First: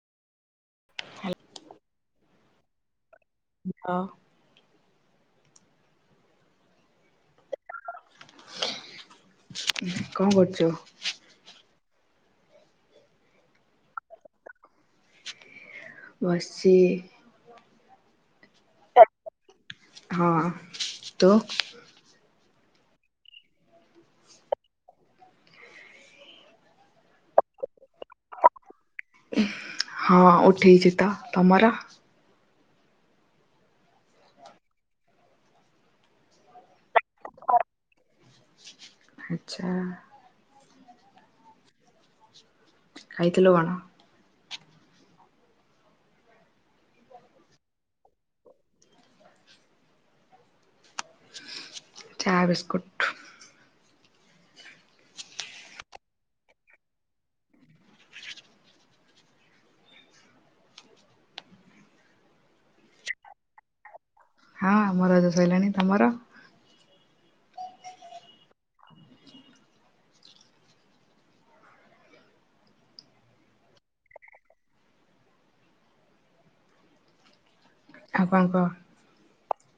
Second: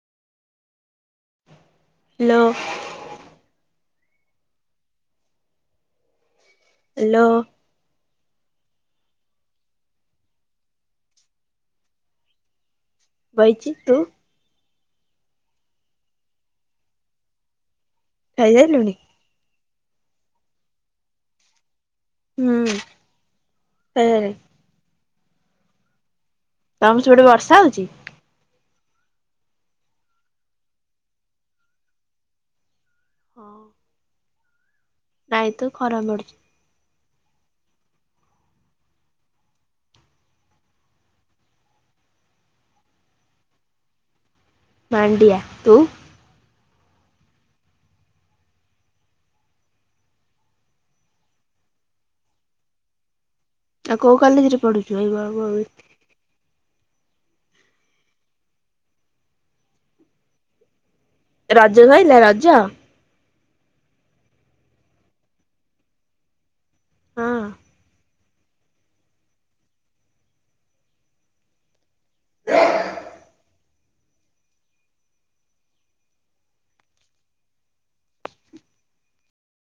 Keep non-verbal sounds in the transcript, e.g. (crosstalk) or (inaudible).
Hello. ହଁ। Hello. କଣ କରୁଛ? ବଇଚି ତୁ? ବସିଛି। ଖାଇ ସାରିଲୁଣି? ହଁ। ତୁ? ହୁଁ। (unintelligible) ତମର ସେପଟେ ବର୍ଷା ହଉଛି? ହଁ ଉଠେଇଛି ତ। ତମର? ହଁ। ନାଇଁ ତ ଖରା ମାଡ଼ୁଛି। ଆଚ୍ଛା। ଖାଇଥିଲୁ କଣ? ମାଣ୍ଡିଆ ‌। ତୁ? ଚାହା, ବିସ୍କୁଟ୍। ଆଉ କୋଉ କଲେଜ ରେ ପଢୁଛୁ ଏଇ ରଜ କହିଲା ରଜ? ହଁ ଆମ ରଜ ସରିଲଣି ତମର? ହଁ। (inaudible) ଆଉ କଣ କହ?